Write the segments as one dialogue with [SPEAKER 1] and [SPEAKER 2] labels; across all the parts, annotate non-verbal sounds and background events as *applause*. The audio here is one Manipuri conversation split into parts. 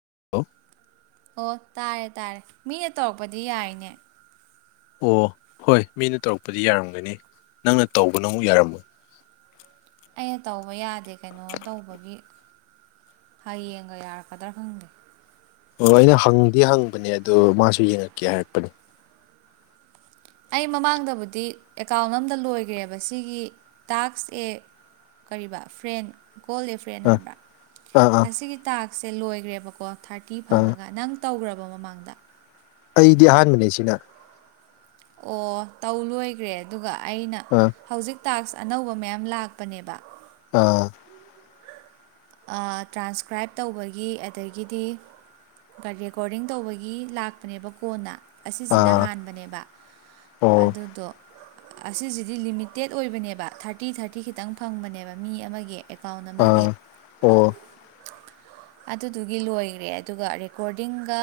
[SPEAKER 1] *unintelligible*
[SPEAKER 2] ꯑꯣ ꯇꯥꯔꯦ ꯇꯥꯔꯦ ꯃꯤꯅ ꯇꯧꯔꯛꯄꯗꯤ ꯌꯥꯏꯅꯦ
[SPEAKER 1] ꯑꯣ ꯍꯣꯏ ꯃꯤꯅ ꯇꯧꯔꯛꯄꯗꯤ ꯌꯥꯔꯝꯒꯅꯤ ꯅꯪꯅ ꯇꯧꯕꯅ ꯑꯃꯨꯛ ꯌꯥꯔꯝꯃꯣꯏ
[SPEAKER 2] ꯑꯩꯅ ꯇꯧꯕ ꯌꯥꯗꯦ ꯀꯩꯅꯣ ꯇꯧꯕꯒꯤ ꯍꯌꯦꯡꯒ ꯌꯥꯔꯛꯀꯗ꯭ꯔꯥ ꯈꯪꯗꯦ
[SPEAKER 1] ꯑꯣ ꯑꯩꯅ ꯍꯪꯗꯤ ꯍꯪꯕꯅꯦ ꯑꯗꯣ ꯃꯥꯁꯨ ꯌꯦꯡꯉꯛꯀꯦ ꯍꯥꯏꯔꯛꯄꯅꯦ
[SPEAKER 2] ꯑꯩ ꯃꯃꯥꯡꯗꯕꯨꯗꯤ ꯑꯦꯀꯥꯎꯟ ꯑꯝꯗ ꯂꯣꯏꯈ꯭ꯔꯦꯕ ꯁꯤꯒꯤ ꯇꯥꯛꯁ ꯑꯦ ꯀꯔꯤꯕ ꯐ꯭ꯔꯦꯟ ꯀꯣꯜ ꯑꯦꯐ ꯇ꯭ꯔꯦꯟ
[SPEAKER 1] ꯑꯥ
[SPEAKER 2] ꯍꯥꯏꯕ꯭ꯔꯥ
[SPEAKER 1] ꯑꯥ ꯑꯥ
[SPEAKER 2] ꯑꯁꯤꯒꯤ ꯇꯥꯛꯁꯁꯦ ꯂꯣꯏꯈ꯭ꯔꯦꯕꯀꯣ ꯊꯥꯔꯇꯤ
[SPEAKER 1] ꯑꯥ
[SPEAKER 2] ꯐꯪꯉꯒ ꯅꯪ ꯇꯧꯈ꯭ꯔꯕ ꯃꯃꯥꯡꯗ
[SPEAKER 1] ꯑꯩꯗꯤ ꯑꯍꯥꯟꯕꯅꯦ ꯁꯤꯅ
[SPEAKER 2] ꯑꯣ ꯇꯧ ꯂꯣꯏꯈ꯭ꯔꯦ ꯑꯗꯨꯒ ꯑꯩꯅ
[SPEAKER 1] ꯑ
[SPEAKER 2] ꯍꯧꯖꯤꯛ ꯇꯥꯛꯁ ꯑꯅꯧꯕ ꯃꯌꯥꯝ ꯂꯥꯛꯄꯅꯦꯕ
[SPEAKER 1] ꯑꯥ
[SPEAKER 2] ꯑꯥ ꯇ꯭ꯔꯥꯟꯁꯀ꯭ꯔꯥꯏꯞ ꯇꯧꯕꯒꯤ ꯑꯗꯒꯤꯗꯤ ꯔꯦꯀꯣꯔꯗꯤꯡ ꯇꯧꯕꯒꯤ ꯂꯥꯛꯄꯅꯦꯕ ꯀꯣꯟꯅ ꯑꯁꯤꯁꯤꯅ
[SPEAKER 1] ꯑꯥ
[SPEAKER 2] ꯍꯥꯟꯕꯅꯦꯕ
[SPEAKER 1] ꯑꯣ
[SPEAKER 2] ꯑꯗꯨꯗꯣ ꯑꯁꯤꯁꯤꯗꯤ ꯂꯤꯃꯤꯇꯦꯠ ꯑꯣꯏꯕꯅꯦꯕ ꯊꯥꯔꯇꯤ ꯊꯥꯔꯇꯤ ꯈꯤꯇꯪ ꯐꯪꯕꯅꯦꯕ ꯃꯤ ꯑꯃꯒꯤ ꯑꯦꯀꯥꯎꯟ
[SPEAKER 1] ꯑꯥ
[SPEAKER 2] ꯑꯃꯒꯤ
[SPEAKER 1] ꯑꯣ
[SPEAKER 2] ꯑꯗꯨꯗꯨꯒꯤ ꯂꯣꯏꯈꯔꯦ ꯑꯗꯨꯒ ꯔꯦꯀꯣꯔꯗꯤꯡꯒ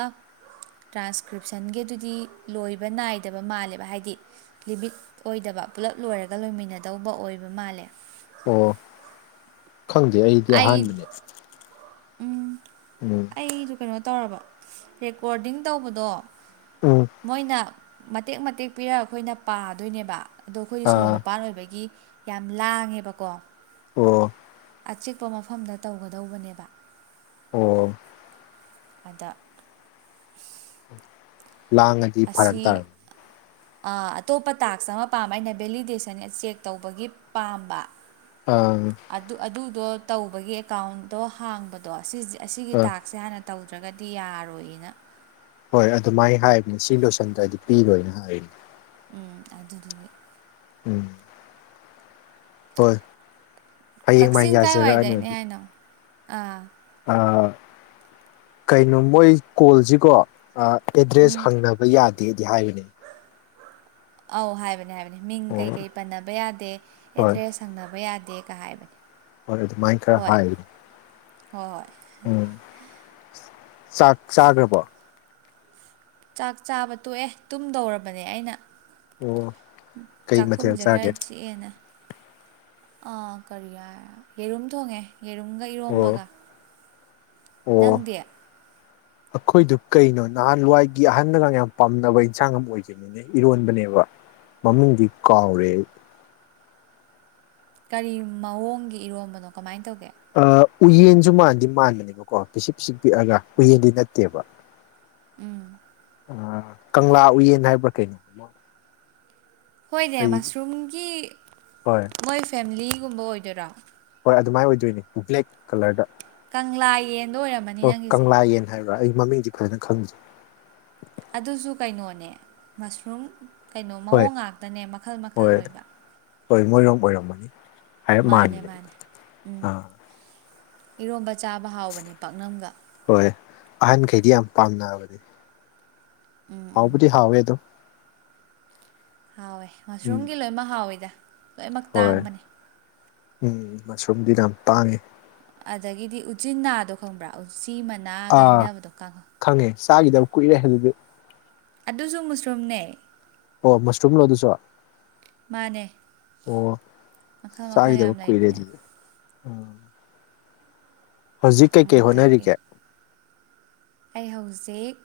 [SPEAKER 2] ꯇ꯭ꯔꯥꯟꯁꯀ꯭ꯔꯤꯞꯁꯟꯒꯤꯗꯨꯗꯤ ꯂꯣꯏꯕ ꯅꯥꯏꯗꯕ ꯃꯥꯜꯂꯦꯕ ꯍꯥꯏꯗꯤ ꯂꯤꯃꯤꯠ ꯑꯣꯏꯗꯕ ꯄꯨꯂꯞ ꯂꯣꯏꯔꯒ ꯂꯣꯏꯃꯤꯟꯅꯗꯧꯕ ꯑꯣꯏꯕ ꯃꯥꯜꯂꯦ
[SPEAKER 1] ꯑꯣ ꯈꯪꯗꯦ ꯑꯩꯗꯤ
[SPEAKER 2] ꯑꯩ
[SPEAKER 1] ꯑꯍꯥꯟꯕꯅꯦ
[SPEAKER 2] ꯎꯝ
[SPEAKER 1] ꯎꯝ
[SPEAKER 2] ꯑꯩꯗꯣ ꯀꯩꯅꯣ ꯇꯧꯔꯕ ꯔꯦꯀꯣꯔꯗꯤꯡ ꯇꯧꯕꯗꯣ
[SPEAKER 1] ꯎꯝ
[SPEAKER 2] ꯃꯣꯏꯅ ꯃꯇꯦꯛ ꯃꯇꯦꯛ ꯄꯤꯔ ꯑꯩꯈꯣꯏꯅ ꯄꯥꯗꯣꯏꯅꯦꯕ ꯑꯗꯣ ꯑꯩꯈꯣꯏꯗꯤ ꯁꯣꯔꯣꯛ
[SPEAKER 1] ꯑꯥ
[SPEAKER 2] ꯃꯄꯥꯟ ꯑꯣꯏꯕꯒꯤ ꯌꯥꯝ ꯂꯥꯡꯉꯦꯕꯀꯣ
[SPEAKER 1] ꯑꯣꯑꯣ
[SPEAKER 2] ꯑꯆꯤꯛꯄ ꯃꯐꯝꯗ ꯇꯧꯒꯗꯧꯕꯅꯦꯕ
[SPEAKER 1] ꯑꯣꯑꯣ
[SPEAKER 2] ꯑꯥꯗ INAUDIBLE
[SPEAKER 1] ꯂꯥꯡꯉꯗꯤ ꯐꯔꯛ
[SPEAKER 2] ꯑꯥꯁꯤ
[SPEAKER 1] ꯇꯥꯔꯝꯃꯦ
[SPEAKER 2] ꯑꯥ ꯑꯇꯣꯞꯄ ꯇꯥꯛꯁ ꯑꯃ ꯄꯥꯕ ꯑꯩꯅ ꯚꯦꯂꯤꯗꯦꯁꯟ ꯆꯦꯛ ꯇꯧꯕꯒꯤ ꯄꯥꯕ
[SPEAKER 1] ꯑꯥꯑꯪ
[SPEAKER 2] ꯑꯗꯨ ꯑꯗꯨꯗꯣ ꯇꯧꯕꯒꯤ ꯑꯦꯀꯥꯎꯟꯗꯣ ꯍꯥꯡꯕꯗꯣ ꯁꯤꯖꯦ ꯑꯁꯤꯒꯤ
[SPEAKER 1] ꯑꯥ
[SPEAKER 2] ꯇꯥꯛꯁꯦ ꯍꯥꯟꯅ ꯇꯧꯗ꯭ꯔꯒꯗꯤ ꯌꯥꯔꯣꯏꯑꯅ
[SPEAKER 1] ꯍꯣꯏ ꯑꯗꯨꯃꯥꯏ ꯍꯥꯏꯕꯅꯦ ꯁꯤ ꯂꯣꯏꯁꯟꯗ꯭ꯔꯥꯗꯤ ꯄꯤꯔꯣꯏꯅ ꯍꯥꯏ
[SPEAKER 2] ꯎꯪ ꯑꯗꯨꯗꯨꯒꯤ
[SPEAKER 1] ꯎꯪ ꯍꯣꯏ ꯍꯌꯦꯡ ꯃꯥꯏ
[SPEAKER 2] ꯀꯛꯆꯤꯡ
[SPEAKER 1] ꯌꯥꯖꯔꯛꯑꯅꯤ
[SPEAKER 2] ꯀꯥꯏꯋꯥꯏꯗꯩꯅꯦ
[SPEAKER 1] ꯑꯗꯨ
[SPEAKER 2] ꯍꯥꯏꯅꯣ ꯑꯥ
[SPEAKER 1] ꯑꯥ ꯀꯩꯅꯣ ꯃꯣꯏ ꯀꯣꯜꯖꯤꯀꯣ ꯑꯥ
[SPEAKER 2] ꯎꯝ
[SPEAKER 1] ꯑꯦꯗ꯭ꯔꯦꯁ ꯍꯪꯅꯕ ꯌꯥꯗꯦꯗꯤ ꯍꯥꯏꯕꯅꯦ
[SPEAKER 2] ꯑꯧ ꯍꯥꯏꯕꯅꯦ ꯍꯥꯏꯕꯅꯦ ꯃꯤꯡ
[SPEAKER 1] ꯑꯣ
[SPEAKER 2] ꯀꯩꯀꯩ ꯄꯟꯅꯕ ꯌꯥꯗꯦ
[SPEAKER 1] ꯍꯣꯏ
[SPEAKER 2] ꯑꯦꯗ꯭ꯔꯦꯁ ꯍꯪꯅꯕ ꯌꯥꯗꯦꯒ ꯍꯥꯏꯕꯅꯦ
[SPEAKER 1] ꯍꯣꯏ ꯑꯗꯨꯃꯥꯏ ꯈꯔ
[SPEAKER 2] ꯍꯣꯏ
[SPEAKER 1] ꯍꯥꯏ
[SPEAKER 2] ꯍꯣꯏ ꯍꯣꯏ
[SPEAKER 1] ꯎꯪ ꯆꯥꯛ ꯆꯥꯒ꯭ꯔꯕꯣ
[SPEAKER 2] ꯆꯥꯛ ꯆꯥꯕ ꯇꯣꯛꯑꯦ ꯇꯨꯝꯗꯧꯔꯕꯅꯦ ꯑꯩꯅ
[SPEAKER 1] ꯑꯣ ꯀꯩ ꯃꯊꯦꯜ
[SPEAKER 2] ꯆꯥꯛꯈꯨꯝꯖꯦ ꯈꯔ
[SPEAKER 1] ꯆꯥꯒꯦ
[SPEAKER 2] ꯆꯤꯛꯑꯦꯅ ꯑꯥ ꯀꯔꯤ ꯌꯥꯏ ꯌꯦꯔꯨꯝ ꯊꯣꯡꯉꯦ ꯌꯦꯔꯨꯝꯒ
[SPEAKER 1] ꯑꯣ
[SPEAKER 2] ꯏꯔꯣꯝꯕꯒ
[SPEAKER 1] ꯑꯣ
[SPEAKER 2] ꯅꯪꯗꯤ
[SPEAKER 1] ꯑꯩꯈꯣꯏꯗꯨ ꯀꯩꯅꯣ ꯅꯍꯥꯟꯋꯥꯏꯒꯤ ꯑꯍꯟꯅꯒ ꯌꯥꯝ ꯄꯥꯝꯅꯕ ꯏꯟꯁꯥꯡ ꯑꯃ ꯑꯣꯏꯒꯤꯝꯅꯤ ꯢ ꯏꯔꯣꯟꯕꯅꯦꯕ ꯃꯃꯤꯡꯗꯤ ꯀꯥꯎꯔꯦ ꯑꯩ
[SPEAKER 2] ꯀꯔꯤ ꯃꯑꯣꯡꯒꯤ ꯏꯔꯣꯝꯕꯅꯣ ꯀꯃꯥꯏꯅ ꯇꯧꯒꯦ
[SPEAKER 1] ꯑꯥ ꯎꯌꯦꯟꯖꯨ ꯃꯥꯟꯗꯤ ꯃꯥꯟꯕꯅꯦꯕꯀꯣ ꯄꯤꯁꯤꯛ ꯄꯤꯁꯤꯛ ꯄꯤꯛꯑꯒ ꯎꯌꯦꯟꯗꯤ ꯅꯠꯇꯦꯕ
[SPEAKER 2] ꯎꯪ
[SPEAKER 1] ꯑꯥ ꯀꯪꯂꯥ ꯎꯌꯦꯟ ꯍꯥꯏꯕ꯭ꯔꯥ ꯀꯩꯅꯣ
[SPEAKER 2] ꯍꯣꯏꯅꯦ
[SPEAKER 1] ꯑꯩ
[SPEAKER 2] ꯃꯁꯔꯨꯝꯒꯤ
[SPEAKER 1] ꯍꯣꯏ
[SPEAKER 2] ꯃꯣꯏ ꯐꯦꯝꯂꯤꯒꯨꯝꯕ ꯑꯣꯏꯗꯣꯏꯔ
[SPEAKER 1] ꯍꯣꯏ ꯑꯗꯨꯃꯥꯏ ꯑꯣꯏꯗꯣꯏꯅꯦ ꯕ꯭ꯂꯦꯛ ꯀꯂꯔꯗ
[SPEAKER 2] ꯀꯪꯂꯥ ꯌꯦꯟꯗꯣ ꯑꯣꯏꯔꯝꯃꯅꯤ
[SPEAKER 1] ꯑꯣ
[SPEAKER 2] ꯅꯪꯒꯤꯁꯦ
[SPEAKER 1] ꯀꯪꯂꯥ ꯌꯦꯟ ꯍꯥꯏꯕ꯭ꯔꯥ ꯑꯩ ꯃꯃꯤꯡꯖꯤ ꯐꯖꯅ ꯈꯪꯗꯦ
[SPEAKER 2] ꯑꯗꯨꯖꯨ ꯀꯩꯅꯣꯅꯦ ꯃꯁꯔꯨꯝ ꯀꯩꯅꯣ
[SPEAKER 1] ꯍꯣꯏ
[SPEAKER 2] ꯃꯑꯣꯡ ꯉꯥꯛꯇꯅꯦ ꯃꯈꯜ ꯃꯈꯜ
[SPEAKER 1] ꯍꯣꯏ
[SPEAKER 2] ꯑꯣꯏꯕ
[SPEAKER 1] ꯍꯣꯏ ꯃꯣꯏꯔꯣꯝ ꯑꯣꯏꯔꯝꯃꯅꯤ ꯍꯥꯏꯔꯞ
[SPEAKER 2] ꯃꯥꯅꯦ
[SPEAKER 1] ꯃꯥꯟꯕꯅꯦ
[SPEAKER 2] ꯃꯥꯅꯦ ꯎꯝ
[SPEAKER 1] ꯑꯥ
[SPEAKER 2] ꯏꯔꯣꯝꯕ ꯆꯥꯕ ꯍꯥꯎꯕꯅꯦ ꯄꯥꯛꯅꯝꯒ
[SPEAKER 1] ꯍꯣꯏ ꯑꯍꯟꯈꯩꯗꯤ ꯌꯥꯝ ꯄꯥꯝꯅꯕꯅꯤ ꯍꯥꯎꯕꯨꯗꯤ- ꯍꯥꯎꯋꯦ ꯑꯗꯨꯝ
[SPEAKER 2] ꯍꯥꯎꯋꯦ
[SPEAKER 1] ꯎꯝ
[SPEAKER 2] ꯃꯁꯔꯨꯝꯒꯤ ꯂꯣꯏꯅꯃꯛ ꯍꯥꯎꯋꯤꯗ ꯂꯣꯏꯅꯃꯛ ꯇꯥꯡꯕꯅꯦ
[SPEAKER 1] ꯎꯎꯪ ꯃꯁꯔꯨꯝꯗꯤ ꯌꯥꯝ ꯇꯥꯡꯉꯤ
[SPEAKER 2] ꯑꯗꯒꯤꯗꯤ ꯎꯆꯤꯅꯥꯗꯣ ꯈꯪꯕ꯭ꯔꯥ ꯎꯆꯤ ꯃꯥ
[SPEAKER 1] ꯑꯥꯑ ꯈꯪꯉꯦ ꯆꯥꯒꯤꯗꯕ ꯀꯨꯏꯔꯦ ꯑꯗꯨꯗꯤ
[SPEAKER 2] ꯑꯗꯨꯖꯨ ꯃꯨꯁꯔꯨꯝꯅꯦ
[SPEAKER 1] ꯑꯣ ꯃꯁꯔꯨꯝ ꯂꯣ ꯑꯗꯨꯖꯨ
[SPEAKER 2] ꯃꯥꯅꯦ
[SPEAKER 1] ꯑꯣꯑꯣ
[SPEAKER 2] ꯃꯈꯜ ꯃꯈꯜ
[SPEAKER 1] ꯆꯥꯒꯤꯗꯕ
[SPEAKER 2] ꯌꯥꯝ
[SPEAKER 1] ꯀꯨꯏꯔꯦ
[SPEAKER 2] ꯂꯩꯕꯅꯦ
[SPEAKER 1] ꯑꯗꯨꯗꯤ ꯑ ꯍꯧꯖꯤꯛ ꯀꯩꯀꯩ
[SPEAKER 2] ꯎꯝ ꯑꯗꯒꯤ
[SPEAKER 1] ꯍꯣꯠꯅꯔꯤꯒꯦ
[SPEAKER 2] ꯑꯩ ꯍꯧꯖꯤꯛ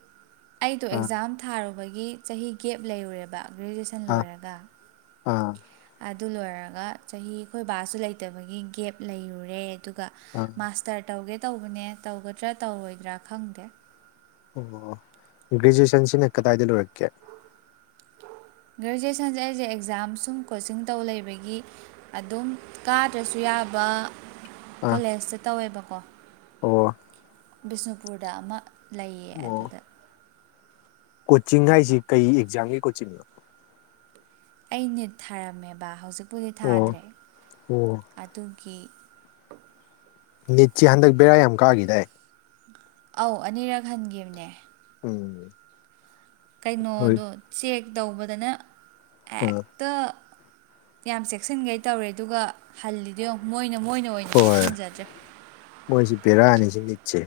[SPEAKER 2] ꯑꯩꯗꯣ
[SPEAKER 1] ꯑꯥ
[SPEAKER 2] ꯑꯦꯛꯖꯥꯝ ꯊꯥꯔꯨꯕꯒꯤ ꯆꯍꯤ ꯒꯦꯞ ꯂꯩꯔꯨꯔꯦꯕ ꯒ꯭ꯔꯦꯖꯨꯑꯦꯁꯟ ꯁꯟ
[SPEAKER 1] ꯑꯥ
[SPEAKER 2] ꯂꯣꯏꯔꯒ
[SPEAKER 1] ꯑꯥ
[SPEAKER 2] ꯑꯗꯨ ꯂꯣꯏꯔꯒ ꯆꯍꯤ ꯑꯩꯈꯣꯏ ꯕꯥꯁꯨ ꯂꯩꯇꯕꯒꯤ ꯒꯦꯞ ꯂꯩꯔꯨꯔꯦ ꯑꯗꯨꯒ
[SPEAKER 1] ꯑꯥ
[SPEAKER 2] ꯑꯗꯨꯒ ꯃꯥꯁꯇꯔ ꯇꯧꯒꯦ ꯇꯧꯕꯅꯦ ꯇꯧꯒꯗ꯭ꯔꯥ ꯇꯧꯔꯣꯏꯗ꯭ꯔꯥ ꯈꯪꯗꯦ
[SPEAKER 1] ꯑꯣ ꯒ꯭ꯔꯦꯖꯨꯋꯦꯁꯟꯁꯤꯅ ꯀꯗꯥꯏꯗ ꯂꯣꯏꯔꯛꯀꯦ
[SPEAKER 2] ꯒ꯭ꯔꯦꯖꯨꯑꯦꯁꯟꯁꯦ ꯑꯩꯁꯦ ꯑꯦꯛꯖꯥꯝ ꯁꯨꯝ ꯀꯣꯆꯤꯡ ꯇꯧ ꯂꯩꯕꯒꯤ ꯑꯗꯨꯝ ꯀꯥꯗ꯭ꯔꯁꯨ ꯌꯥꯕ
[SPEAKER 1] ꯑꯥ
[SPEAKER 2] ꯀꯣꯂꯦꯖꯇ ꯇꯧꯋꯦꯕꯀꯣ
[SPEAKER 1] ꯑꯣ
[SPEAKER 2] ꯕꯤꯁꯅꯨꯄꯨꯔꯗ ꯑꯃ ꯂꯩꯌꯦ
[SPEAKER 1] ꯑꯣ
[SPEAKER 2] ꯑꯗꯨꯗ
[SPEAKER 1] ꯀꯣꯆꯤꯡ ꯍꯥꯏꯁꯤ ꯀꯩ ꯑꯦꯛꯖꯥꯝꯒꯤ ꯀꯣꯆꯤꯡꯅꯣ
[SPEAKER 2] ꯑꯩ ꯅꯤꯠ ꯊꯥꯔꯝꯃꯦꯕ ꯍꯧꯖꯤꯛꯄꯨꯗꯤ
[SPEAKER 1] ꯑꯣ
[SPEAKER 2] ꯊꯥꯗ꯭ꯔꯦ
[SPEAKER 1] ꯑꯣ
[SPEAKER 2] ꯑꯗꯨꯒꯤ
[SPEAKER 1] ꯅꯤꯠꯁꯤ ꯍꯟꯗꯛ ꯕꯦꯔꯥ ꯌꯥꯝ ꯀꯥꯈꯤꯗꯏ
[SPEAKER 2] ꯑꯧ ꯑꯅꯤꯔꯛ ꯍꯟꯈꯤꯕꯅꯦ
[SPEAKER 1] ꯎꯝ ꯍꯣꯏ
[SPEAKER 2] ꯀꯩꯅꯣꯗꯣ ꯆꯦꯛ ꯇꯧꯕꯗꯅ
[SPEAKER 1] ꯑꯣ
[SPEAKER 2] ꯇꯥ ꯌꯥꯝ ꯆꯦꯛꯁꯤꯟꯈꯩ ꯇꯧꯔꯦ ꯑꯗꯨꯒ ꯍꯜꯂꯤꯗꯣ ꯃꯣꯏ ꯃꯣꯏꯅ ꯅ ꯑꯣꯏꯅ ꯆꯦꯛꯁꯤꯟꯖꯗ꯭ꯔꯦ
[SPEAKER 1] ꯃꯣꯏꯁꯤꯦꯕꯦꯔꯥꯅꯤꯁꯤ ꯅꯤꯠꯁꯦ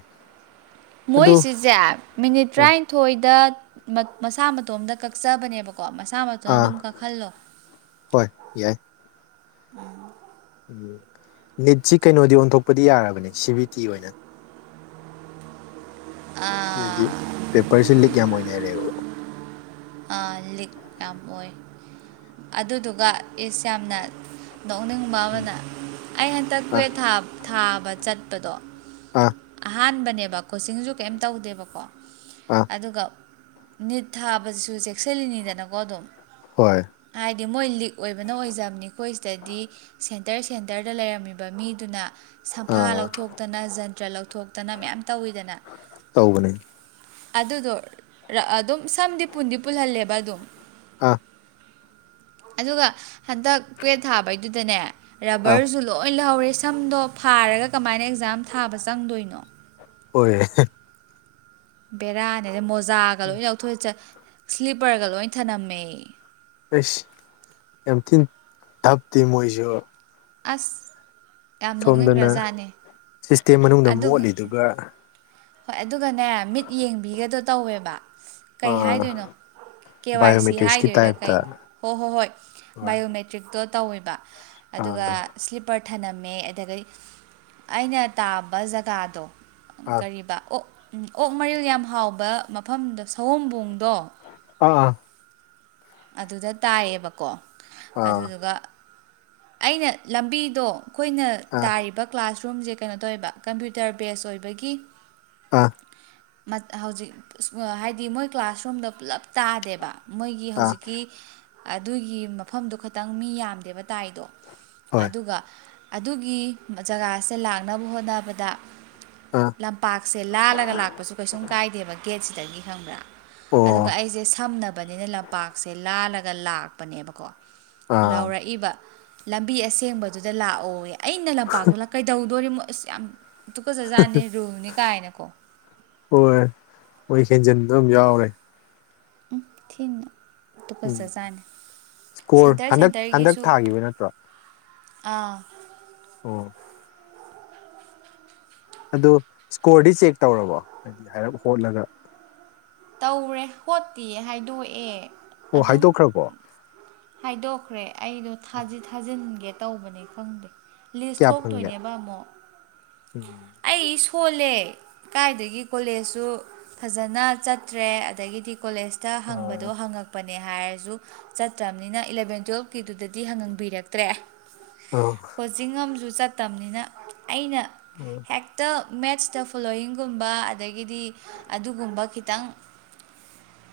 [SPEAKER 1] ꯑꯗꯨ
[SPEAKER 2] ꯃꯣꯏꯁꯤꯁꯦ ꯃꯤꯅꯤꯠ ꯇꯔꯥꯅꯤꯊꯣꯏꯗ ꯃꯁꯥ ꯃꯇꯣꯝꯗ ꯀꯛꯆꯕꯅꯦꯕꯀꯣ ꯀꯣ ꯃꯁꯥ ꯃꯇꯅ
[SPEAKER 1] ꯑꯥ
[SPEAKER 2] ꯑꯗꯨꯝ ꯀꯛꯍꯜꯂꯣ
[SPEAKER 1] ꯍꯣꯏ ꯌꯥꯏ ꯎꯝ ꯅꯤꯠꯁꯤ ꯀꯩꯅꯣꯗꯤ ꯑꯣꯟꯊꯣꯛꯄꯗꯤ ꯌꯥꯔꯕꯅꯦ ꯁꯤ ꯚꯕꯤ ꯇꯤ ꯑꯣꯏꯅ
[SPEAKER 2] ꯑꯥ
[SPEAKER 1] ꯍꯥꯏꯗꯤ ꯄꯦꯄꯔꯁꯦ ꯂꯤꯛ ꯌꯥꯝ ꯑꯣꯏꯅꯔꯦꯕ
[SPEAKER 2] ꯂꯤꯛ ꯌꯥꯝ ꯑꯣꯏ ꯑꯗꯨꯗꯨꯒ ꯏꯁ ꯌꯥꯝꯅ ꯅꯣꯛꯅꯤꯡ ꯕ
[SPEAKER 1] ꯎꯝ
[SPEAKER 2] ꯑꯃꯅ ꯑꯩ ꯍꯟꯇꯛ
[SPEAKER 1] ꯑ
[SPEAKER 2] ꯀꯨꯋꯦ ꯊꯥꯕ ꯆꯠꯄꯗꯣ
[SPEAKER 1] ꯑꯥ
[SPEAKER 2] ꯑꯍꯥꯟꯕꯅꯦꯕ ꯀꯣ ꯆꯤꯡꯁꯨ ꯀꯩꯝ ꯇꯧꯗꯦꯕꯀꯣ
[SPEAKER 1] ꯑꯥ
[SPEAKER 2] ꯑꯗꯨꯒ ꯅꯤꯠ ꯊꯥꯕꯁꯤꯁꯨ ꯆꯦꯛꯁꯤꯜꯂꯤꯅꯤꯗꯅꯀꯣ ꯑꯗꯨꯝ
[SPEAKER 1] ꯍꯣꯢ
[SPEAKER 2] ꯍꯥꯏꯗꯤ ꯃꯣꯏ ꯂꯤꯛ ꯑꯣꯏꯕꯅ ꯑꯣꯏꯖꯕꯅꯤ ꯑꯩꯈꯣꯏ ꯁꯤꯗꯗꯤ ꯁꯦꯟꯇꯔ ꯁꯦꯟꯇꯔꯗ ꯂꯩꯔꯝꯃꯤꯕ ꯃꯤꯗꯨꯅ ꯁꯝꯐꯥ
[SPEAKER 1] ꯑꯥ
[SPEAKER 2] ꯂꯧꯊꯣꯛꯇꯅ ꯖꯟꯇ꯭ꯔ ꯂꯧꯊꯣꯛꯇꯅ ꯃꯌꯥꯝ ꯇꯧꯋꯤꯗꯅ
[SPEAKER 1] ꯇꯧꯕꯅꯦ
[SPEAKER 2] ꯑꯗꯨꯗꯣ ꯑꯗꯨꯝ ꯁꯝꯗꯤ ꯄꯨꯟꯗꯤ ꯄꯨꯜꯍꯜꯂꯦꯕ ꯑꯗꯨꯝ
[SPEAKER 1] ꯑꯥ
[SPEAKER 2] ꯑꯗꯨꯒ ꯍꯟꯗꯛ ꯀꯨꯋꯦꯠ ꯊꯥꯕꯩꯗꯨꯗꯅꯦ
[SPEAKER 1] ꯑꯥ
[SPEAKER 2] ꯔꯕꯔꯁꯨ ꯂꯣꯏ ꯂꯧꯍꯧꯔꯦ ꯁꯝꯗꯣ ꯐꯥꯔꯒ ꯀꯃꯥꯏꯅ ꯑꯦꯛꯖꯥꯝ ꯊꯥꯕ ꯆꯪꯗꯣꯏꯅꯣ
[SPEAKER 1] ꯍꯣꯏ
[SPEAKER 2] ꯕꯦꯔꯥꯅꯦꯗ ꯃꯣꯖꯥꯒ ꯂꯣꯏ ꯂꯧꯊꯣꯛꯏꯁꯠ ꯁ꯭ꯂꯤꯞꯄꯔꯒ ꯂꯣꯏ ꯊꯅꯝꯃꯦ
[SPEAKER 1] ꯏꯁ ꯌꯥꯝ ꯊꯤꯅ ꯗꯞꯇꯤ ꯃꯣꯏꯖꯨ
[SPEAKER 2] ꯑꯁ ꯌꯥꯝ
[SPEAKER 1] ꯁꯣꯝꯗꯅ
[SPEAKER 2] ꯅꯣꯛꯅꯤꯡꯒ꯭ꯔꯖꯥꯠꯅꯦ
[SPEAKER 1] ꯁꯤꯁꯇꯦꯝ ꯃꯅꯨꯡꯗ ꯃꯣꯠꯂꯤꯗꯨꯒ
[SPEAKER 2] ꯍꯣꯏ ꯑꯗꯨꯒꯅꯦ ꯃꯤꯠ ꯌꯦꯡꯕꯤꯒꯗꯣ ꯇꯧꯋꯦꯕ ꯀꯩ
[SPEAKER 1] ꯑꯥ
[SPEAKER 2] ꯍꯥꯏꯗꯣꯏꯅꯣ ꯀꯦ ꯋꯥꯏ ꯁꯤ
[SPEAKER 1] ꯕꯥꯏꯑꯣꯃꯦꯇ꯭ꯔꯤꯛꯁꯀꯤ
[SPEAKER 2] ꯍꯥꯏꯗꯣꯏꯔꯥ
[SPEAKER 1] ꯇꯥꯏꯞꯇ
[SPEAKER 2] ꯀꯩꯅꯣ ꯍꯣ ꯍꯣꯏ - ꯍꯣꯏ
[SPEAKER 1] ꯍꯣꯏ
[SPEAKER 2] ꯕꯥꯏꯑꯣꯃꯦꯇ ꯇ꯭ꯔꯤꯛꯇꯣ ꯇꯧꯋꯦꯕ ꯑꯗꯨꯒ
[SPEAKER 1] ꯑꯥ
[SPEAKER 2] ꯁ꯭ꯂꯤꯞꯄꯔ ꯊꯅꯝꯃꯦ ꯑꯗꯗꯩ ꯑꯩꯅ ꯇꯥꯕ ꯖꯒꯥꯗꯣ
[SPEAKER 1] ꯑꯥ
[SPEAKER 2] ꯏꯕ ꯑꯣꯛ ꯎꯝ ꯑꯣꯛ ꯃꯔꯤꯜ ꯌꯥꯝ ꯍꯥꯎꯕ ꯃꯐꯝꯗꯣ ꯁꯋꯣꯝꯕꯨꯡꯗꯣ
[SPEAKER 1] ꯑꯥ ꯑꯥ
[SPEAKER 2] ꯑꯗꯨꯗ ꯇꯥꯏꯌꯦꯕꯀꯣ
[SPEAKER 1] ꯑꯥ
[SPEAKER 2] ꯑꯗꯨꯗꯨꯒ ꯑꯩꯅ ꯂꯝꯕꯤꯗꯣ ꯑꯩꯈꯣꯏꯅ
[SPEAKER 1] ꯑꯥ
[SPEAKER 2] ꯇꯥꯔꯤꯕ ꯀ꯭ꯂꯥꯁꯔꯨꯝꯖꯦ ꯀꯩꯅꯣ ꯇꯧꯋꯦꯕ ꯀꯝꯄ꯭ꯌꯨꯇꯔ ꯕꯦꯁ ꯑꯣꯏꯕꯒꯤ
[SPEAKER 1] ꯑꯥ
[SPEAKER 2] ꯃꯠ ꯍꯧꯖꯤꯛ ꯑꯁ ꯋꯥ ꯍꯥꯏꯗꯤ ꯃꯣꯏ ꯀ꯭ꯂꯥꯁꯔꯨꯝꯗ ꯄꯨꯜꯂꯞ ꯇꯥꯗꯦꯕ ꯃꯣꯏꯒꯤ
[SPEAKER 1] ꯑꯥ
[SPEAKER 2] ꯍꯧꯖꯤꯛ ꯑꯗꯨꯒꯤ ꯃꯐꯝꯗꯨ ꯈꯇꯪ ꯃꯤ ꯌꯥꯝꯗꯦꯕ ꯇꯥꯏꯗꯣ
[SPEAKER 1] ꯍꯣꯏ
[SPEAKER 2] ꯑꯗꯨꯒ ꯑꯗꯨꯒꯤ ꯎꯝ ꯖꯒꯥꯁꯦ ꯂꯥꯛꯅꯕ ꯍꯣꯠꯅꯕꯗ
[SPEAKER 1] ꯑꯥ
[SPEAKER 2] ꯂꯝꯄꯥꯛꯁꯦ ꯂꯥꯜꯂꯒ ꯂꯥꯛꯄꯁꯨ ꯀꯩꯁꯨꯝ ꯀꯥꯏꯗꯦꯕ ꯒꯦꯠꯁꯤꯗꯒꯤ ꯈꯪꯕ꯭ꯔꯥ
[SPEAKER 1] ꯑꯣ
[SPEAKER 2] ꯑꯗꯨꯒ ꯑꯩꯁꯦ ꯁꯝꯅꯕꯅꯤꯅ ꯂꯝꯄꯥꯛꯁꯦ ꯂꯥꯜꯂꯒ ꯂꯥꯛꯄꯅꯦꯕꯀꯣ
[SPEAKER 1] ꯑꯥ
[SPEAKER 2] ꯂꯥꯎꯔꯛꯏꯕ ꯂꯝꯕꯤ ꯑꯁꯦꯡꯕꯗꯨꯗ ꯂꯥꯛꯑꯣꯌꯦ ꯑꯩꯅ ꯂꯝꯄꯥꯛꯇꯨꯗ ꯀꯩꯗꯧꯗꯣꯔꯤꯃꯣ__ ꯑꯁ ꯌꯥꯝ ꯇꯨꯀꯖꯥꯠꯅꯤ ꯔꯨꯜꯅꯤ ꯀꯥꯏꯅꯀꯣ
[SPEAKER 1] ꯍꯣꯏ ꯃꯣꯏ ꯍꯦꯟꯖꯟꯕꯝ ꯌꯥꯎꯔꯦ
[SPEAKER 2] ꯎꯝ ꯊꯤꯅ
[SPEAKER 1] ꯎꯝ
[SPEAKER 2] ꯇꯨꯀꯠꯖꯆꯥꯅꯤ
[SPEAKER 1] ꯏꯁꯀꯣꯔ
[SPEAKER 2] ꯁꯦꯟꯇꯔ
[SPEAKER 1] ꯍꯟꯗꯛ ꯍꯟꯗꯛ
[SPEAKER 2] ꯁꯦꯟꯇꯔꯒꯤꯁꯨ
[SPEAKER 1] ꯊꯥꯈꯤꯕ ꯅꯠꯇ꯭ꯔꯣ
[SPEAKER 2] ꯑꯥ
[SPEAKER 1] ꯑꯣ ꯑꯗꯨ ꯁꯀꯣꯔꯗꯤ ꯆꯦꯛ ꯇꯧꯔꯕꯣ ꯍꯥꯏꯗꯤ ꯍꯥꯏꯔꯞ ꯍꯣꯠꯂꯒ
[SPEAKER 2] ꯇꯧꯔꯦ ꯍꯣꯠꯇꯤꯌꯦ ꯍꯥꯏꯗꯣꯛꯑꯦ
[SPEAKER 1] ꯑꯣ
[SPEAKER 2] ꯑꯗꯨꯝ
[SPEAKER 1] ꯍꯥꯏꯗꯣꯛꯈ꯭ꯔꯕꯣ
[SPEAKER 2] ꯍꯥꯏꯗꯣꯛꯈ꯭ꯔꯦ ꯑꯩꯗꯣ
[SPEAKER 1] ꯑꯣ
[SPEAKER 2] ꯊꯥꯗꯤ ꯊꯥꯖꯤꯟꯒꯦ ꯇꯧꯕꯅꯤ ꯈꯪꯗꯦ ꯂꯤꯁ
[SPEAKER 1] ꯀꯌꯥ ꯐꯪꯒꯦ
[SPEAKER 2] ꯊꯣꯛꯇꯣꯏꯅꯦꯕ ꯑꯃꯨꯛ
[SPEAKER 1] ꯎꯝ
[SPEAKER 2] ꯑꯩ ꯁꯣꯜꯂꯦ ꯀꯥꯏꯗꯒꯤ ꯀꯣꯂꯦꯖꯁꯨ ꯐꯖꯅ ꯆꯠ__ ꯇ꯭ꯔꯦ ꯑꯗꯒꯤꯗꯤ ꯀꯣꯂꯦꯖꯇ ꯍꯪꯕꯗꯣ
[SPEAKER 1] ꯑꯥ
[SPEAKER 2] ꯍꯪꯉꯛ__ ꯄꯅꯦ ꯍꯥꯏꯔꯁꯨ ꯆꯠꯇ꯭ꯔꯝꯅꯤꯅ ꯏꯂꯚꯦꯟ ꯇꯨꯌꯦꯜꯞꯀꯤꯗꯨꯗꯗꯤ ꯍꯪꯍꯟꯕꯤꯔꯛꯇ꯭ꯔꯦ
[SPEAKER 1] ꯑꯣ
[SPEAKER 2] ꯀꯣꯆꯤꯡ ꯑꯝꯖꯨ ꯆꯠꯇꯝꯅꯤꯅ ꯑꯩꯅ
[SPEAKER 1] ꯎꯝ
[SPEAKER 2] ꯍꯦꯛꯇ ꯃꯦꯠꯁꯇ ꯐꯣꯂꯣꯋꯤꯡꯒꯨꯝꯕ ꯑꯗꯒꯤꯗꯤ ꯑꯗꯨꯒꯨꯝꯕ ꯈꯤꯇꯪ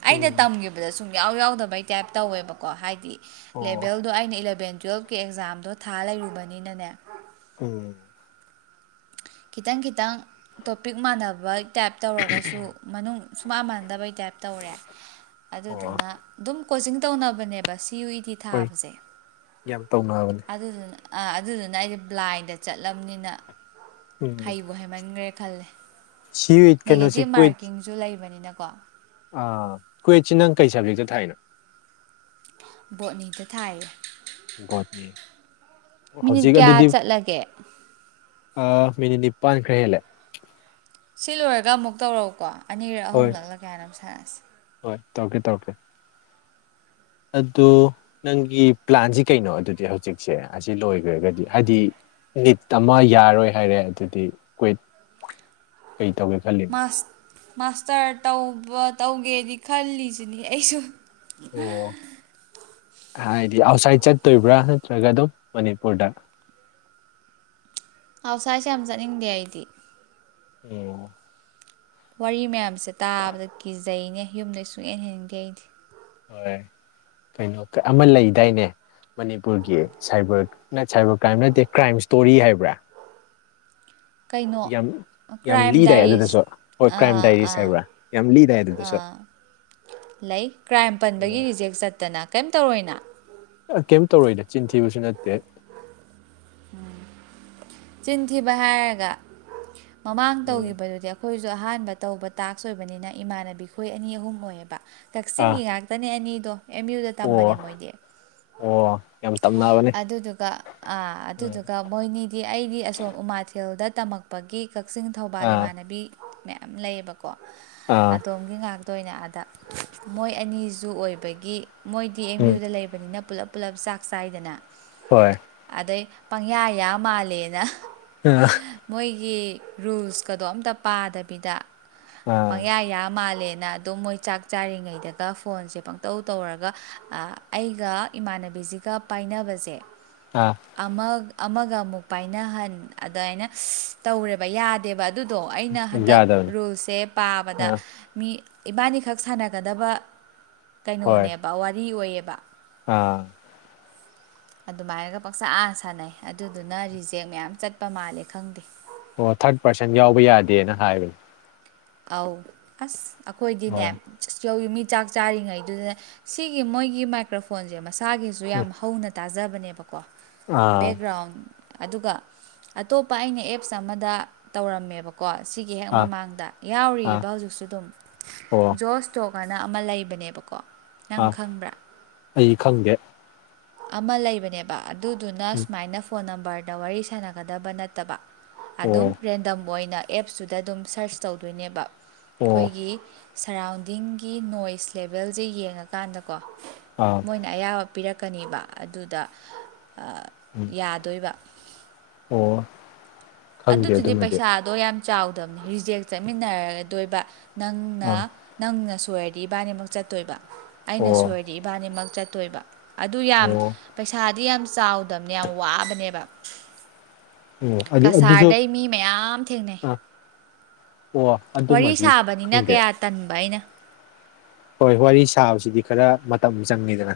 [SPEAKER 2] ꯑꯩꯅ ꯇꯝꯒꯤꯕꯗ ꯁꯨꯡ ꯌꯥꯎ ꯌꯥꯎꯗꯕꯩ ꯇꯥꯏꯞ ꯇꯧꯋꯦꯕꯀꯣ ꯍꯥꯏꯗꯤ
[SPEAKER 1] ꯑꯣ
[SPEAKER 2] ꯂꯦꯚꯦꯜꯗꯣ ꯑꯩꯅ ꯏꯂꯚꯦꯟ ꯇꯨꯌꯦꯜꯐꯀꯤ ꯑꯦꯛꯖꯥꯝꯗꯣ ꯊꯥ ꯂꯩꯔꯨꯕꯅꯤꯅꯅꯦ
[SPEAKER 1] ꯎꯝ
[SPEAKER 2] ꯈꯤꯇꯪ ꯈꯤꯇꯪ ꯇꯣꯄꯤꯛ ꯃꯥꯟꯅꯕ ꯇꯥꯏꯞ ꯇꯧꯔꯒꯁꯨ ꯃꯅꯨꯡ ꯁꯨꯃ ꯃꯥꯟꯗꯕꯩ ꯇꯥꯏꯞ ꯇꯧꯔꯦ
[SPEAKER 1] ꯑꯣ
[SPEAKER 2] ꯑꯗꯨꯗꯨꯅ ꯑꯗꯨꯝ ꯀꯣꯆꯤꯡ ꯇꯧꯅꯕꯅꯦꯕ ꯁꯤ ꯌꯨ ꯏ ꯇꯤ
[SPEAKER 1] ꯍꯣꯏ
[SPEAKER 2] ꯊꯥꯕꯁꯦ
[SPEAKER 1] ꯌꯥꯝ ꯇꯧꯅꯕꯅꯦ
[SPEAKER 2] ꯑꯗꯨꯗꯨꯅ ꯑꯥ ꯑꯗꯨꯗꯨꯅ ꯑꯩꯖꯦ ꯕ꯭ꯂꯥꯏꯟꯗ ꯆꯠꯂꯝꯅꯤꯅ
[SPEAKER 1] ꯎꯝ
[SPEAKER 2] ꯍꯩꯕꯨ ꯍꯩꯃꯟꯒ꯭ꯔꯦ ꯈꯜꯂꯦ
[SPEAKER 1] ꯁꯤ ꯀꯩꯅꯣꯁꯤ
[SPEAKER 2] ꯅꯦꯒꯦꯇꯤꯞ
[SPEAKER 1] ꯀ꯭ꯋꯦꯠ
[SPEAKER 2] ꯃꯥꯔꯀꯤꯡꯖꯨ ꯂꯩꯕꯅꯤꯅꯀꯣ
[SPEAKER 1] ꯑꯥ ꯀꯨꯋꯦꯠꯁꯤ ꯅꯪ ꯀꯩ ꯁꯞꯖꯦꯛꯇ ꯊꯥꯏꯅꯣ
[SPEAKER 2] ꯕꯣꯠꯅꯤꯗ ꯊꯥꯏꯌꯦ
[SPEAKER 1] ꯕꯣꯠꯅꯤ
[SPEAKER 2] ꯃꯤꯅꯤꯠ
[SPEAKER 1] ꯍꯧꯖꯤꯛ
[SPEAKER 2] ꯀꯌꯥ
[SPEAKER 1] ꯑꯗꯨꯗꯤ
[SPEAKER 2] ꯆꯠꯂꯒꯦ
[SPEAKER 1] ꯑꯥ ꯃꯤꯅꯤꯠ ꯅꯤꯄꯥꯥꯟ ꯈꯔ ꯍꯦꯜꯂꯦ
[SPEAKER 2] ꯁꯤ ꯂꯣꯏꯔꯒ ꯑꯃꯨꯛ ꯇꯧꯔꯛꯎꯀꯣ ꯑꯅꯤꯔꯛ
[SPEAKER 1] ꯍꯣꯏ
[SPEAKER 2] ꯑꯍꯨꯝꯂꯛꯂ ꯀꯌꯥꯅꯣꯝ ꯁꯥꯟꯅꯁꯤ
[SPEAKER 1] ꯍꯣꯏ ꯇꯧꯔꯛꯀꯦ ꯇꯧꯔꯛꯀꯦ ꯑꯗꯣ ꯅꯪꯒꯤ ꯄ꯭ꯂꯥꯟꯁꯤ ꯀꯩꯅꯣ ꯑꯗꯨꯗꯤ ꯍꯧꯖꯤꯛꯁꯦ ꯑꯁꯤ ꯂꯣꯏꯒ꯭ꯔꯒꯗꯤ ꯍꯥꯏꯗꯤ ꯅꯤꯠ ꯑꯃ ꯌꯥꯔꯣꯏ ꯍꯥꯏꯔꯦ ꯑꯗꯨꯗꯤ ꯀꯋꯤꯠ ꯀꯩ ꯇꯧꯒꯦ ꯈꯜꯂꯤ
[SPEAKER 2] ꯑꯁ ꯃꯥꯁꯇꯔ ꯇꯧꯕ ꯇꯧꯒꯦꯗꯤ ꯈꯜꯂꯤꯁꯤꯅꯤ ꯑꯩꯁꯨ
[SPEAKER 1] ꯑꯣ ꯍꯥꯏꯗꯤ ꯑꯥꯎꯠꯁꯥꯏꯠ ꯆꯠꯇꯣꯏꯕ꯭ꯔꯥ ꯅꯠꯇ꯭ꯔꯒ ꯑꯗꯨꯝ ꯃꯅꯤꯄꯨꯔꯗ
[SPEAKER 2] ꯑꯥꯎꯠꯁꯥꯏꯠ ꯁꯤ ꯌꯥꯝ ꯆꯥꯠꯅꯤꯡꯗꯦ ꯑꯩꯗꯤ
[SPEAKER 1] *unintelligible*
[SPEAKER 2] ꯋꯥꯔꯤ ꯃꯌꯥꯝꯁꯦ ꯇꯥꯕꯗ ꯀꯤꯖꯩꯅꯦ ꯌꯨꯝꯗꯩ ꯁꯨꯡꯍꯦꯟ ꯍꯦꯟꯅꯤꯡꯗꯦ ꯑꯩꯗꯤ
[SPEAKER 1] ꯍꯣꯏ ꯀꯩꯅꯣ ꯑꯃ ꯂꯩꯗꯥꯏꯅꯦ ꯃꯅꯤꯄꯨꯔꯒꯤ ꯁꯥꯏꯕꯔ ꯅ ꯁꯥꯏꯕꯔ ꯀ꯭ꯔꯥꯏꯝ ꯅꯠꯇꯦ ꯀ꯭ꯔꯥꯏꯝ ꯏꯁ꯭ꯇꯣꯔꯤ ꯍꯥꯏꯕ꯭ꯔꯥ
[SPEAKER 2] ꯀꯩꯅꯣ
[SPEAKER 1] ꯌꯥꯝ ꯌꯥꯝ
[SPEAKER 2] ꯀ꯭ꯔꯥꯏꯝ
[SPEAKER 1] ꯂꯤꯗꯥꯏ
[SPEAKER 2] ꯗꯥꯏꯔꯤꯁ
[SPEAKER 1] ꯑꯗꯨꯗꯁꯨ ꯍꯣꯏ ꯀ꯭ꯔꯥꯏꯝ
[SPEAKER 2] ꯑꯥ
[SPEAKER 1] ꯗꯥꯏꯔꯤꯁ
[SPEAKER 2] ꯑꯥ
[SPEAKER 1] ꯍꯥꯏꯕ꯭ꯔꯥ ꯌꯥꯝ ꯂꯤꯗꯥꯏ ꯑꯗꯨꯗꯁꯨ
[SPEAKER 2] ꯑꯥ ꯂꯩ ꯀ꯭ꯔꯥꯏꯝ ꯄꯟꯕꯒꯤ ꯔꯤꯖꯦꯛ ꯆꯠꯇꯅ ꯀꯩꯝ ꯇꯧꯔꯏꯅ
[SPEAKER 1] ꯑ ꯀꯩꯝ ꯇꯧꯔꯣꯏꯗ ꯆꯤꯟ ꯊꯤꯕꯁꯨ ꯅꯠꯇꯦ
[SPEAKER 2] ꯎꯝ ꯆꯤꯟ ꯊꯤꯕ ꯍꯥꯏꯔꯒ ꯃꯃꯥꯡ
[SPEAKER 1] ꯎꯝ
[SPEAKER 2] ꯇꯧꯒꯤꯕꯗꯨꯗꯤ ꯑꯈꯣꯏꯁꯨ ꯑꯍꯥꯟꯕ ꯇꯧꯕ ꯇꯥꯛꯁ ꯑꯣꯏꯕꯅꯤꯅ ꯏꯃꯥꯟꯅꯕꯤꯈꯣꯏ ꯑꯅꯤ ꯑꯍꯨꯝ ꯑꯣꯏꯌꯦꯕ
[SPEAKER 1] ꯑꯥ
[SPEAKER 2] ꯀꯛꯆꯤꯡꯒꯤ ꯉꯥꯛ ꯇꯥꯅꯦ ꯑꯅꯤꯗꯣ ꯑꯦꯝ ꯌꯨꯗ
[SPEAKER 1] ꯑꯣ
[SPEAKER 2] ꯇꯝꯕꯅꯦ ꯃꯣꯏꯗꯤ
[SPEAKER 1] ꯑꯣ ꯌꯥꯝ ꯇꯝꯅꯕꯅꯤ
[SPEAKER 2] ꯑꯗꯨꯗꯨꯒ ꯑꯥ ꯑꯗꯨꯗꯨꯒ ꯃꯣꯏꯅꯤꯗꯤ ꯑꯩꯗꯤ ꯑꯁꯣꯝ ꯎꯃꯥꯊꯦꯜꯗ ꯇꯝꯃꯛꯄꯒꯤ ꯀꯛꯆꯤꯡ ꯊꯧꯕꯥꯜ
[SPEAKER 1] ꯑꯥ
[SPEAKER 2] ꯏꯃꯥꯟꯅꯕꯤ ꯃꯌꯥꯝ ꯂꯩꯌꯦꯕꯀꯣ
[SPEAKER 1] ꯑꯥ
[SPEAKER 2] ꯑꯗꯣꯝꯒꯤ ꯉꯥꯛ ꯇꯣꯏꯅ ꯑꯥꯗ ꯃꯣꯏ ꯑꯅꯤꯁꯨ ꯑꯣꯏꯕꯒꯤ ꯃꯣꯏꯗꯤ ꯑꯦꯝ
[SPEAKER 1] ꯎꯝ
[SPEAKER 2] ꯌꯨꯗ ꯂꯩꯕꯅꯤꯅ ꯄꯨꯂꯞ ꯄꯨꯂꯞ ꯆꯥꯛ ꯆꯥꯏꯗꯅ
[SPEAKER 1] ꯍꯣꯏ
[SPEAKER 2] ꯑꯗꯩ ꯄꯪꯌꯥ ꯌꯥ ꯃꯥꯜꯂꯦꯅ
[SPEAKER 1] *unintelligible*
[SPEAKER 2] ꯃꯣꯏꯒꯤ ꯔꯨꯜꯁꯀꯗꯣ ꯑꯝꯇ ꯄꯥꯗꯕꯤꯗ
[SPEAKER 1] ꯑꯥ
[SPEAKER 2] ꯄꯪꯌꯥ ꯌꯥ ꯃꯥꯜꯂꯦꯅ ꯑꯗꯨꯝ ꯃꯣꯏ ꯆꯥꯛ ꯆꯥꯔꯤꯉꯩꯗꯒ ꯐꯣꯟꯁꯦ ꯄꯪꯇꯧ ꯇꯧꯔꯒ ꯑꯩꯒ ꯏꯃꯥꯟꯅꯕꯤꯁꯤ ꯒ ꯄꯥꯏꯅꯕꯁꯦ
[SPEAKER 1] ꯑꯥ
[SPEAKER 2] ꯑꯃ ꯑꯃꯒ ꯃꯨꯛ ꯄꯥꯏꯅꯍꯟ ꯑꯗꯥꯏꯅ ꯇꯧꯔꯦ ꯕ ꯌꯥꯗꯦꯕ ꯑꯗꯨꯗꯣ ꯑꯩꯅ ꯍꯟꯗꯛ
[SPEAKER 1] ꯌꯥꯗꯕꯅꯤ
[SPEAKER 2] ꯔꯨꯜꯁꯦ ꯄꯥꯕꯗ
[SPEAKER 1] ꯑꯥ
[SPEAKER 2] ꯃꯤ ꯏꯕꯥꯟꯅꯤꯈꯛ ꯁꯥꯟꯅꯒꯗꯕ
[SPEAKER 1] ꯍꯣꯏ
[SPEAKER 2] ꯀꯩꯅꯣꯅꯦꯕ ꯋꯥꯔꯤ ꯑꯣꯏꯌꯦꯕ
[SPEAKER 1] ꯑꯥ
[SPEAKER 2] ꯑꯗꯨꯃꯥꯏꯅꯒ ꯄꯥꯛꯁꯥ ꯁꯥꯟꯅꯩ ꯑꯗꯨꯗꯨꯅ ꯔꯤꯖꯦꯛ ꯃꯌꯥꯝ ꯆꯠꯄ ꯃꯥꯜꯂꯦ ꯈꯪꯗꯦ
[SPEAKER 1] ꯑꯣ ꯊꯥꯔꯠ ꯄꯔꯁꯟ ꯌꯥꯎꯕ ꯌꯥꯗꯦꯅ ꯍꯥꯏꯕꯅꯦ
[SPEAKER 2] ꯑꯧ ꯑꯁ ꯑꯩꯈꯣꯏꯗꯤꯅꯦ
[SPEAKER 1] ꯍꯣꯏ
[SPEAKER 2] ꯌꯧꯋꯤ ꯃꯤ ꯆꯥꯛ ꯆꯥꯔꯤꯉꯩꯗꯨꯗ ꯁꯤꯒꯤ ꯃꯣꯏꯒꯤ ꯃꯥꯏꯀ꯭ꯔꯣꯐꯣꯟꯁꯦ ꯃꯁꯥꯒꯤꯁꯨ ꯌꯥꯝ
[SPEAKER 1] ꯎꯝ
[SPEAKER 2] ꯍꯧꯅ ꯇꯥꯖꯕꯅꯦꯕꯀꯣ
[SPEAKER 1] ꯑꯥ
[SPEAKER 2] ꯕꯦꯛꯒ꯭ꯔꯥꯎꯟ ꯑꯗꯨꯒ ꯑꯇꯣꯞꯄ ꯑꯩꯅ ꯑꯦꯞꯁ ꯑꯃꯗ ꯇꯧꯔꯝꯃꯦꯕꯀꯣ ꯁꯤꯒꯤ ꯍꯦꯛ
[SPEAKER 1] ꯑꯥ
[SPEAKER 2] ꯃꯃꯥꯡꯗ
[SPEAKER 1] ꯑꯥ
[SPEAKER 2] ꯌꯥꯎꯔꯤꯕ ꯍꯧꯖꯤꯛꯁꯨ ꯗꯨꯝ
[SPEAKER 1] ꯑꯣ
[SPEAKER 2] ꯖꯣꯁꯇꯣꯛ ꯍꯥꯏꯅ ꯑꯃ ꯂꯩꯕꯅꯦꯕꯀꯣ ꯅꯪ
[SPEAKER 1] ꯑꯥ
[SPEAKER 2] ꯈꯪꯕ꯭ꯔꯥ
[SPEAKER 1] ꯑꯩ ꯈꯪꯗꯦ
[SPEAKER 2] ꯑꯃ ꯂꯩꯕꯅꯦꯕ ꯑꯗꯨꯗꯨꯅ
[SPEAKER 1] ꯎꯝ
[SPEAKER 2] ꯁꯨꯃꯥꯏꯅ ꯐꯣꯟ ꯅꯝꯕꯔꯗ ꯋꯥꯔꯤ ꯁꯥꯟꯅꯒꯗꯕ ꯅꯠꯇꯕ ꯑꯗꯨꯝ
[SPEAKER 1] ꯑꯣ
[SPEAKER 2] ꯔꯦꯟꯗꯝ ꯑꯣꯏꯅ ꯑꯦꯞꯁꯇꯨꯗ ꯑꯗꯨꯝ ꯁꯔꯁ ꯇꯧꯗꯣꯏꯅꯦꯕ
[SPEAKER 1] ꯑꯣ
[SPEAKER 2] ꯑꯩꯈꯣꯏꯒꯤ ꯁꯔꯥꯎꯟꯗꯤꯡꯒꯤ ꯅꯣꯏꯁ ꯂꯦꯕꯦꯜꯖꯦ ꯌꯦꯡꯉꯀꯥꯟꯗꯀꯣ
[SPEAKER 1] ꯑꯥ
[SPEAKER 2] ꯑꯩꯈꯣꯏꯅ ꯑꯌꯥꯕ ꯄꯤꯔꯛꯀꯅꯤꯕ ꯑꯗꯨꯗ ꯑꯥ
[SPEAKER 1] ꯎꯝ
[SPEAKER 2] ꯌꯥꯗꯣꯏꯕ
[SPEAKER 1] ꯑꯣ ꯈꯪꯗꯦ
[SPEAKER 2] ꯑꯗꯨꯗꯨꯗꯤ
[SPEAKER 1] ꯑꯗꯨꯃꯗꯤ
[SPEAKER 2] ꯄꯩꯁꯥꯗꯣ ꯌꯥꯝ ꯆꯥꯎꯗꯝꯅꯤ ꯔꯤꯖꯦꯛ ꯆꯠꯃꯤꯟꯅꯔꯗꯣꯏꯕ ꯅꯪꯅ
[SPEAKER 1] ꯑꯥ
[SPEAKER 2] ꯅꯪꯅ ꯁꯣꯏꯔꯗꯤ ꯏꯕꯥꯅꯤꯃꯛ ꯆꯠꯇꯣꯏꯕ
[SPEAKER 1] ꯑꯣ
[SPEAKER 2] ꯑꯩꯅ ꯁꯣꯏꯔꯗꯤ ꯏꯕꯥꯅꯤꯃꯛ ꯆꯠꯇꯣꯏꯕ ꯑꯗꯨ ꯌꯥꯝ
[SPEAKER 1] ꯑꯣ
[SPEAKER 2] ꯄꯩꯁꯥꯗꯤ ꯌꯥꯝ ꯆꯥꯎꯗꯝꯅꯦ ꯌꯥꯝ ꯋꯥꯕꯅꯦꯕ
[SPEAKER 1] ꯑꯣ ꯑꯗꯨ ꯑꯗꯨꯖꯨ
[SPEAKER 2] ꯀꯁꯥꯔꯗꯩ ꯃꯤ ꯃꯌꯥꯝ ꯊꯦꯡꯅꯩ
[SPEAKER 1] ꯑꯥ ꯑꯣ
[SPEAKER 2] ꯋꯥꯔꯤ
[SPEAKER 1] ꯑꯗꯨꯃꯗꯤ
[SPEAKER 2] ꯁꯥꯕꯅꯤꯅ
[SPEAKER 1] ꯈꯪꯗꯦ
[SPEAKER 2] ꯀꯌꯥ ꯇꯟꯕ ꯑꯩꯅ
[SPEAKER 1] ꯍꯣꯏ ꯋꯥꯔꯤ ꯁꯥꯕꯁꯤꯗꯤ ꯈꯔ ꯃꯇꯝ ꯆꯪꯉꯤꯗꯅ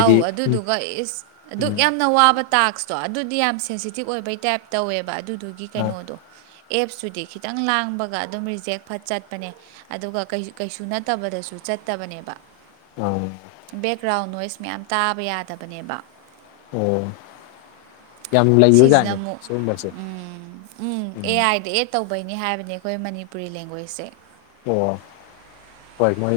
[SPEAKER 2] ꯑꯧ
[SPEAKER 1] ꯎꯝ
[SPEAKER 2] ꯑꯗꯨꯗꯨꯒ ꯏꯁ ꯑꯗꯨꯛ
[SPEAKER 1] ꯎꯝ
[SPEAKER 2] ꯌꯥꯝꯅ ꯋꯥꯕ ꯇꯥꯛꯁꯇꯣ ꯑꯗꯨꯗꯤ ꯌꯥꯝ ꯁꯦꯟꯁꯤꯇꯤꯞ ꯑꯣꯏꯕꯩ ꯇꯥꯏꯞ ꯇꯧꯋꯦꯕ ꯑꯗꯨꯗꯨꯒꯤ
[SPEAKER 1] ꯑꯥ
[SPEAKER 2] ꯀꯩꯅꯣꯗꯣ ꯑꯦꯞꯁꯇꯨꯗꯤ ꯈꯤꯇꯪ ꯂꯥꯡꯕꯒ ꯑꯗꯨꯝ ꯔꯤꯖꯦꯛ ꯐꯠ ꯆꯠꯄꯅꯦ ꯑꯗꯨꯒ ꯀꯩ ꯀꯩꯁꯨ ꯅꯠꯇꯕꯗꯁꯨ ꯆꯠꯇꯕꯅꯦꯕ
[SPEAKER 1] ꯑꯥ
[SPEAKER 2] ꯕꯦꯛꯒ꯭ꯔꯥꯎꯟ ꯅꯣꯏꯁ ꯃꯌꯥꯝ ꯇꯥꯕ ꯌꯥꯗꯕꯅꯦꯕ
[SPEAKER 1] ꯑꯣ ꯌꯥꯝ
[SPEAKER 2] ꯁꯤꯖꯤꯅ
[SPEAKER 1] ꯂꯩꯕꯖꯥꯠꯅꯤ
[SPEAKER 2] ꯑꯃꯨꯛ
[SPEAKER 1] ꯁꯤꯒꯨꯝꯕꯁꯦ
[SPEAKER 2] ꯎꯝ ꯎꯝ ꯑꯦ ꯑꯥꯏꯗ ꯑꯦꯠ ꯇꯧꯕꯩꯅꯦ ꯍꯥꯏꯕꯅꯦ ꯑꯩꯈꯣꯏ ꯃꯅꯤꯄꯨꯔꯤ ꯂꯦꯡꯒ꯭ꯋꯦꯖꯁꯦ
[SPEAKER 1] ꯑꯣ ꯍꯣꯏ ꯃꯣꯏ